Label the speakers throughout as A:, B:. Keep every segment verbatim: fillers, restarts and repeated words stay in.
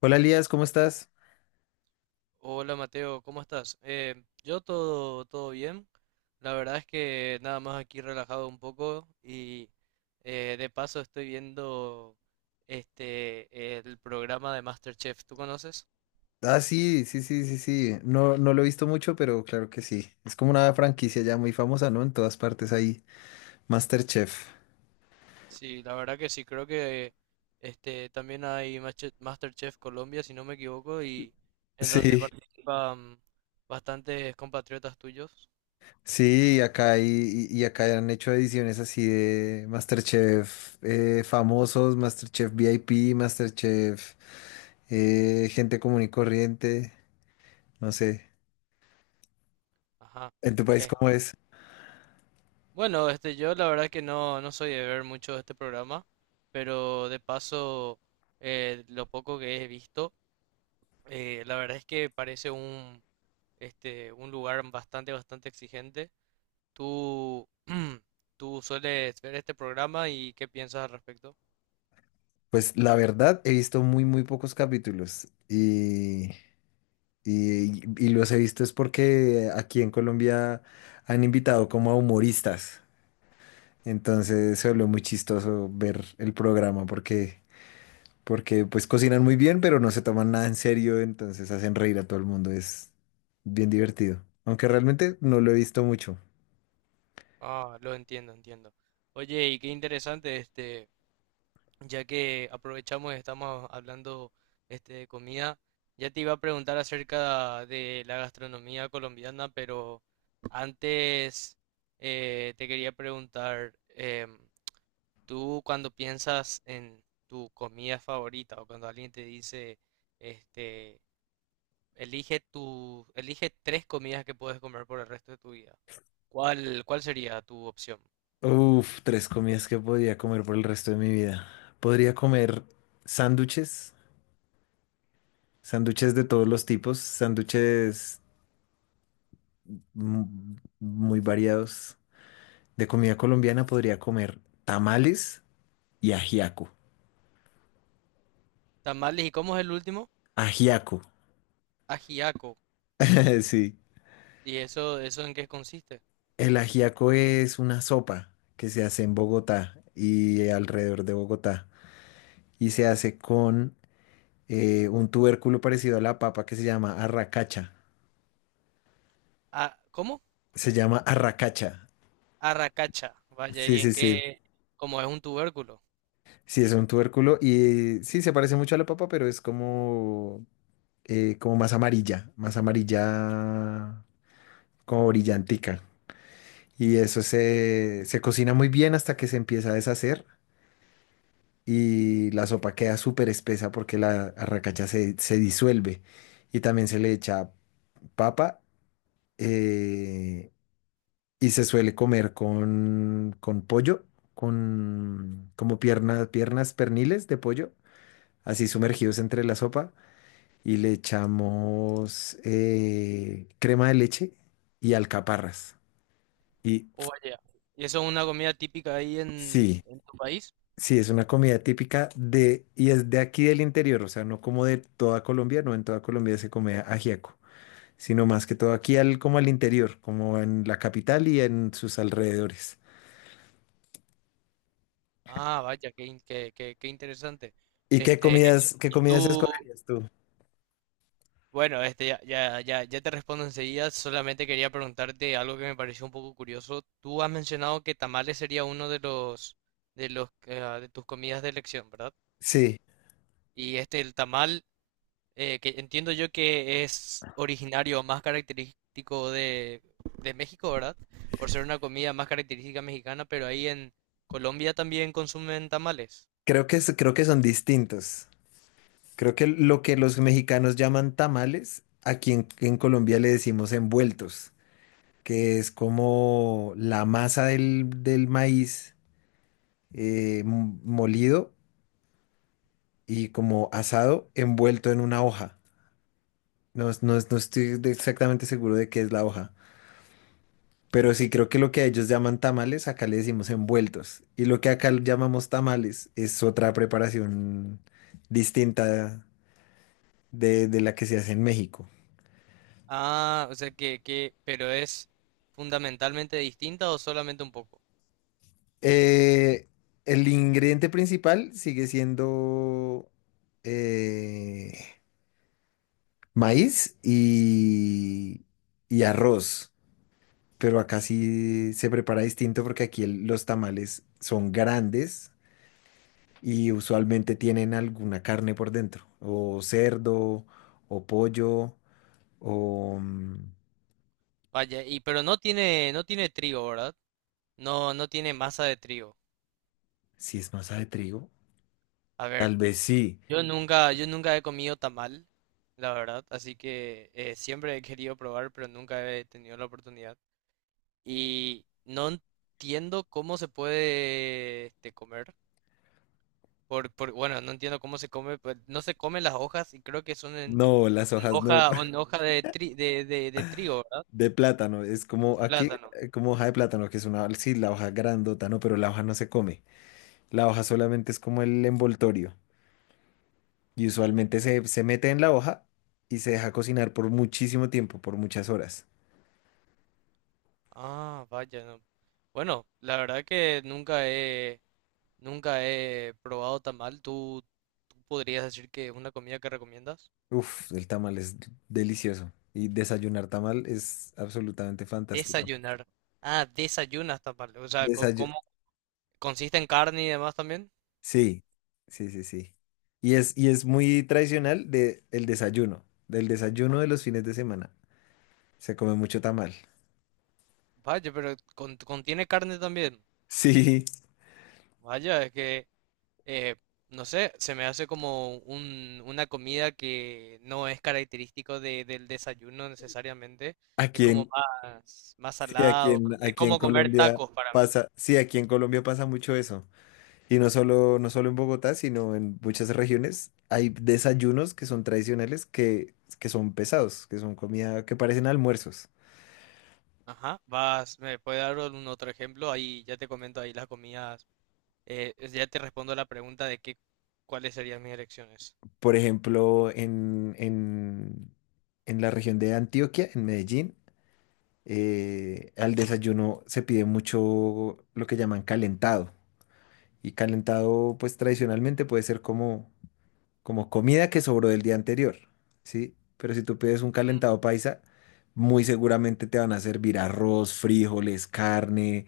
A: Hola Elías, ¿cómo estás?
B: Hola Mateo, ¿cómo estás? Eh, yo todo, todo bien. La verdad es que nada más aquí relajado un poco y eh, de paso estoy viendo este el programa de MasterChef. ¿Tú conoces?
A: Ah, sí, sí, sí, sí, sí. No, no lo he visto mucho, pero claro que sí. Es como una franquicia ya muy famosa, ¿no? En todas partes hay MasterChef.
B: Sí, la verdad que sí, creo que este también hay Mache- MasterChef Colombia, si no me equivoco, y en donde
A: Sí,
B: participan bastantes compatriotas tuyos.
A: sí, acá hay, y y acá han hecho ediciones así de MasterChef eh, famosos, MasterChef V I P, MasterChef eh, gente común y corriente, no sé.
B: Ajá.
A: ¿En tu país cómo es?
B: Bueno, este, yo la verdad que no, no soy de ver mucho este programa, pero de paso, eh, lo poco que he visto, eh, la verdad es que parece un, este, un lugar bastante, bastante exigente. ¿Tú, tú sueles ver este programa y qué piensas al respecto?
A: Pues la verdad, he visto muy, muy pocos capítulos y... Y, y los he visto es porque aquí en Colombia han invitado como a humoristas. Entonces se volvió muy chistoso ver el programa porque, porque pues cocinan muy bien, pero no se toman nada en serio, entonces hacen reír a todo el mundo. Es bien divertido. Aunque realmente no lo he visto mucho.
B: Ah, lo entiendo, entiendo. Oye, y qué interesante, este, ya que aprovechamos y estamos hablando este, de comida, ya te iba a preguntar acerca de la gastronomía colombiana, pero antes eh, te quería preguntar, em, tú cuando piensas en tu comida favorita o cuando alguien te dice, este, elige tu, elige tres comidas que puedes comer por el resto de tu vida, ¿cuál, ¿cuál sería tu opción?
A: Uf, tres comidas que podría comer por el resto de mi vida. Podría comer sándwiches, sándwiches de todos los tipos, sándwiches mm, muy variados. De comida colombiana podría comer tamales y ajiaco.
B: Tamales, ¿y cómo es el último?
A: Ajiaco,
B: Ajiaco.
A: sí.
B: ¿Y eso, eso en qué consiste?
A: El ajiaco es una sopa que se hace en Bogotá y alrededor de Bogotá. Y se hace con eh, un tubérculo parecido a la papa que se llama arracacha.
B: Ah, ¿cómo?
A: Se llama arracacha.
B: Arracacha, vaya, ¿y
A: Sí,
B: en
A: sí,
B: sí,
A: sí.
B: qué? Como es un tubérculo.
A: Sí, es un tubérculo y sí, se parece mucho a la papa, pero es como, eh, como más amarilla, más amarilla, como brillantica. Y eso se, se cocina muy bien hasta que se empieza a deshacer y la sopa queda súper espesa porque la arracacha se, se disuelve. Y también se le echa papa eh, y se suele comer con, con pollo, con como piernas, piernas perniles de pollo, así sumergidos entre la sopa. Y le echamos eh, crema de leche y alcaparras. Y
B: Oh, vaya. ¿Y eso es una comida típica ahí en,
A: sí.
B: en tu país?
A: Sí, es una comida típica de, y es de aquí del interior, o sea, no como de toda Colombia, no en toda Colombia se come ajiaco, sino más que todo aquí al, como al interior, como en la capital y en sus alrededores.
B: Ah, vaya, qué, in- qué, qué, qué interesante.
A: ¿Y qué
B: Este,
A: comidas, qué comidas
B: tú,
A: escogerías tú?
B: bueno, este, ya, ya, ya, ya te respondo enseguida, solamente quería preguntarte algo que me pareció un poco curioso. Tú has mencionado que tamales sería uno de los, de los, eh, de tus comidas de elección, ¿verdad?
A: Sí,
B: Y este, el tamal eh, que entiendo yo que es originario más característico de, de México, ¿verdad? Por ser una comida más característica mexicana, pero ahí en Colombia también consumen tamales.
A: creo que, es- creo que son distintos. Creo que lo que los mexicanos llaman tamales, aquí en, en Colombia le decimos envueltos, que es como la masa del, del maíz eh, m- molido y como asado envuelto en una hoja. No, es- no, es- no estoy de- exactamente seguro de qué es la hoja, pero sí creo que lo que ellos llaman tamales, acá le decimos envueltos. Y lo que acá llamamos tamales es otra preparación distinta de, de la que se hace en México.
B: Ah, o sea que, que, pero es fundamentalmente distinta o solamente un poco.
A: Eh, el ingrediente principal sigue siendo eh, maíz y, y arroz. Pero acá sí se prepara distinto porque aquí el- los tamales son grandes y usualmente tienen alguna carne por dentro, o cerdo, o pollo, o mm,
B: Vaya, y pero no tiene, no tiene trigo, ¿verdad? No, no tiene masa de trigo.
A: si es masa de trigo,
B: A ver,
A: tal vez sí.
B: yo nunca, yo nunca he comido tamal, la verdad, así que eh, siempre he querido probar, pero nunca he tenido la oportunidad. Y no entiendo cómo se puede este, comer. Por, por, bueno, no entiendo cómo se come, pues. No se comen las hojas y creo que son en
A: No, las hojas no,
B: hoja, en hoja de, tri- de, de, de trigo, ¿verdad?
A: de plátano, es como
B: De
A: aquí,
B: plátano.
A: eh, como hoja de plátano, que es una, sí, la hoja grandota, no, pero la hoja no se come, la hoja solamente es como el envoltorio y usualmente se, se mete en la hoja y se deja cocinar por muchísimo tiempo, por muchas horas.
B: Ah, vaya, no. Bueno, la verdad que nunca he, nunca he probado tamal. ¿Tú, ¿tú podrías decir que es una comida que recomiendas?
A: Uf, el tamal es delicioso. Y desayunar tamal es absolutamente fantástico.
B: Desayunar. Ah, desayunas tamal. O sea, co-
A: Desayu-
B: ¿cómo consiste en carne y demás también?
A: Sí, sí, sí, sí. Y es, y es muy tradicional de el desayuno, del desayuno de los fines de semana. Se come mucho tamal.
B: Vaya, pero con- contiene carne también.
A: Sí,
B: Vaya, es que, eh, no sé, se me hace como un, una comida que no es característico de- del desayuno necesariamente. Es
A: aquí
B: como
A: en,
B: más, más
A: sí, aquí
B: salado.
A: en,
B: Es
A: aquí en
B: como comer
A: Colombia
B: tacos para mí.
A: pasa, sí, aquí en Colombia pasa mucho eso. Y no solo, no solo en Bogotá, sino en muchas regiones hay desayunos que son tradicionales que, que son pesados, que son comida, que parecen almuerzos.
B: Ajá. Vas, ¿me puede dar un otro ejemplo? Ahí ya te comento ahí las comidas. eh, ya te respondo la pregunta de qué, cuáles serían mis elecciones.
A: Por ejemplo, en, en, en la región de Antioquia, en Medellín, eh, al desayuno se pide mucho lo que llaman calentado. Y calentado, pues tradicionalmente puede ser como, como comida que sobró del día anterior, ¿sí? Pero si tú pides un
B: Mm.
A: calentado paisa, muy seguramente te van a servir arroz, frijoles, carne.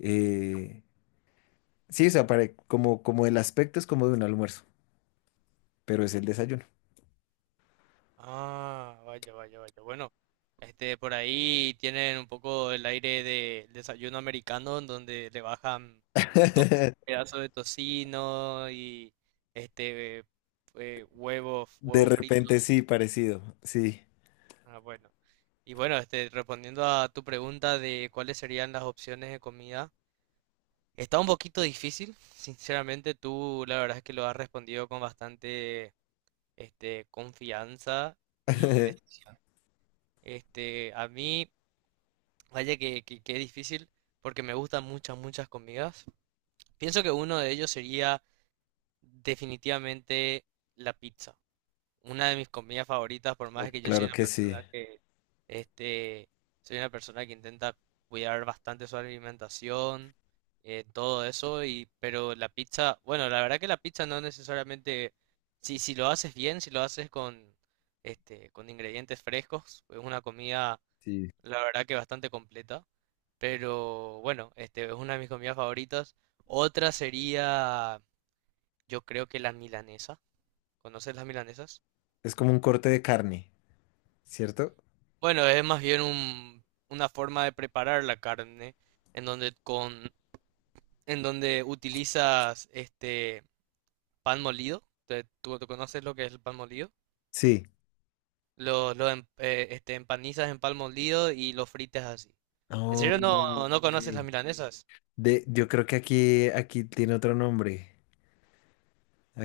A: eh, sí, o sea, para- como, como el aspecto es como de un almuerzo, pero es el desayuno.
B: Ah, vaya, vaya, vaya. Bueno, este, por ahí tienen un poco el aire del desayuno americano, en donde le bajan. Pedazo de tocino y este eh, huevos,
A: De
B: huevos
A: repente
B: fritos.
A: sí, parecido, sí.
B: Ah, bueno. Y bueno, este, respondiendo a tu pregunta de cuáles serían las opciones de comida, está un poquito difícil. Sinceramente, tú la verdad es que lo has respondido con bastante este, confianza y des- este, a mí, vaya que, que, que es difícil porque me gustan muchas, muchas comidas. Pienso que uno de ellos sería definitivamente la pizza. Una de mis comidas favoritas, por
A: Uf,
B: más que yo soy
A: claro
B: una
A: que sí,
B: persona que, este, soy una persona que intenta cuidar bastante su alimentación, eh, todo eso, y, pero la pizza, bueno, la verdad que la pizza no necesariamente, si, si lo haces bien, si lo haces con, este, con ingredientes frescos, es una comida,
A: sí.
B: la verdad que bastante completa, pero bueno, este, es una de mis comidas favoritas. Otra sería, yo creo que la milanesa. ¿Conoces las milanesas?
A: Es como un corte de carne, ¿cierto?
B: Bueno, es más bien un- una forma de preparar la carne en donde con en donde utilizas este pan molido. Te- ¿Tú, ¿tú conoces lo que es el pan molido?
A: Sí.
B: Lo, lo em- eh, este, empanizas en pan molido y lo fritas así. ¿En
A: Oh,
B: serio no, no conoces las
A: ok.
B: milanesas?
A: De, yo creo que aquí, aquí tiene otro nombre.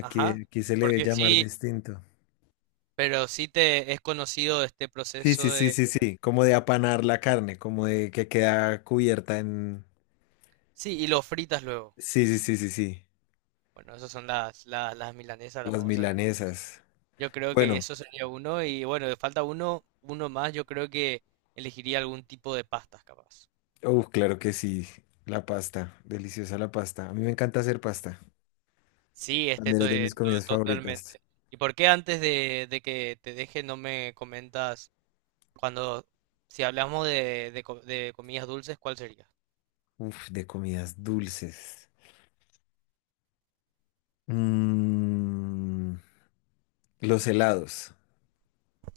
B: Ajá.
A: aquí se le debe
B: Porque
A: llamar
B: sí,
A: distinto.
B: pero sí te es conocido este
A: Sí,
B: proceso
A: sí, sí,
B: de...
A: sí, sí. Como de apanar la carne, como de que queda cubierta en...
B: Sí, y lo fritas luego.
A: Sí, sí, sí, sí, sí.
B: Bueno, esas son las, las, las milanesas, las
A: Las
B: famosas.
A: milanesas.
B: Yo creo que
A: Bueno,
B: eso sería uno y bueno, de falta uno, uno más, yo creo que elegiría algún tipo de pastas capaz.
A: uf, claro que sí. La pasta, deliciosa la pasta. A mí me encanta hacer pasta.
B: Sí, este
A: También
B: to-
A: es de
B: eh,
A: mis comidas
B: to-
A: favoritas.
B: totalmente. ¿Y por qué antes de, de que te deje no me comentas cuando, si hablamos de, de, co- de comidas dulces, ¿cuál sería?
A: Uf, de comidas dulces. Mm, los helados,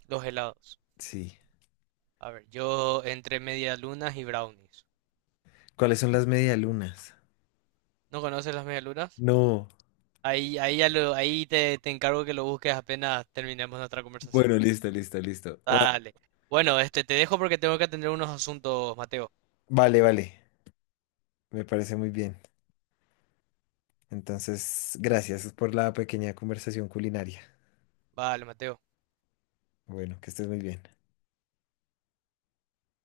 B: Los helados.
A: sí.
B: A ver, yo entre medialunas y brownies.
A: ¿Cuáles son las medialunas?
B: ¿No conoces las medialunas?
A: No.
B: Ahí, ahí ya lo, ahí te, te encargo que lo busques apenas terminemos nuestra conversación.
A: Bueno, listo, listo, listo. Ua-
B: Dale. Bueno, este, te dejo porque tengo que atender unos asuntos, Mateo.
A: Vale, vale. Me parece muy bien. Entonces, gracias por la pequeña conversación culinaria.
B: Vale, Mateo.
A: Bueno, que estés muy bien.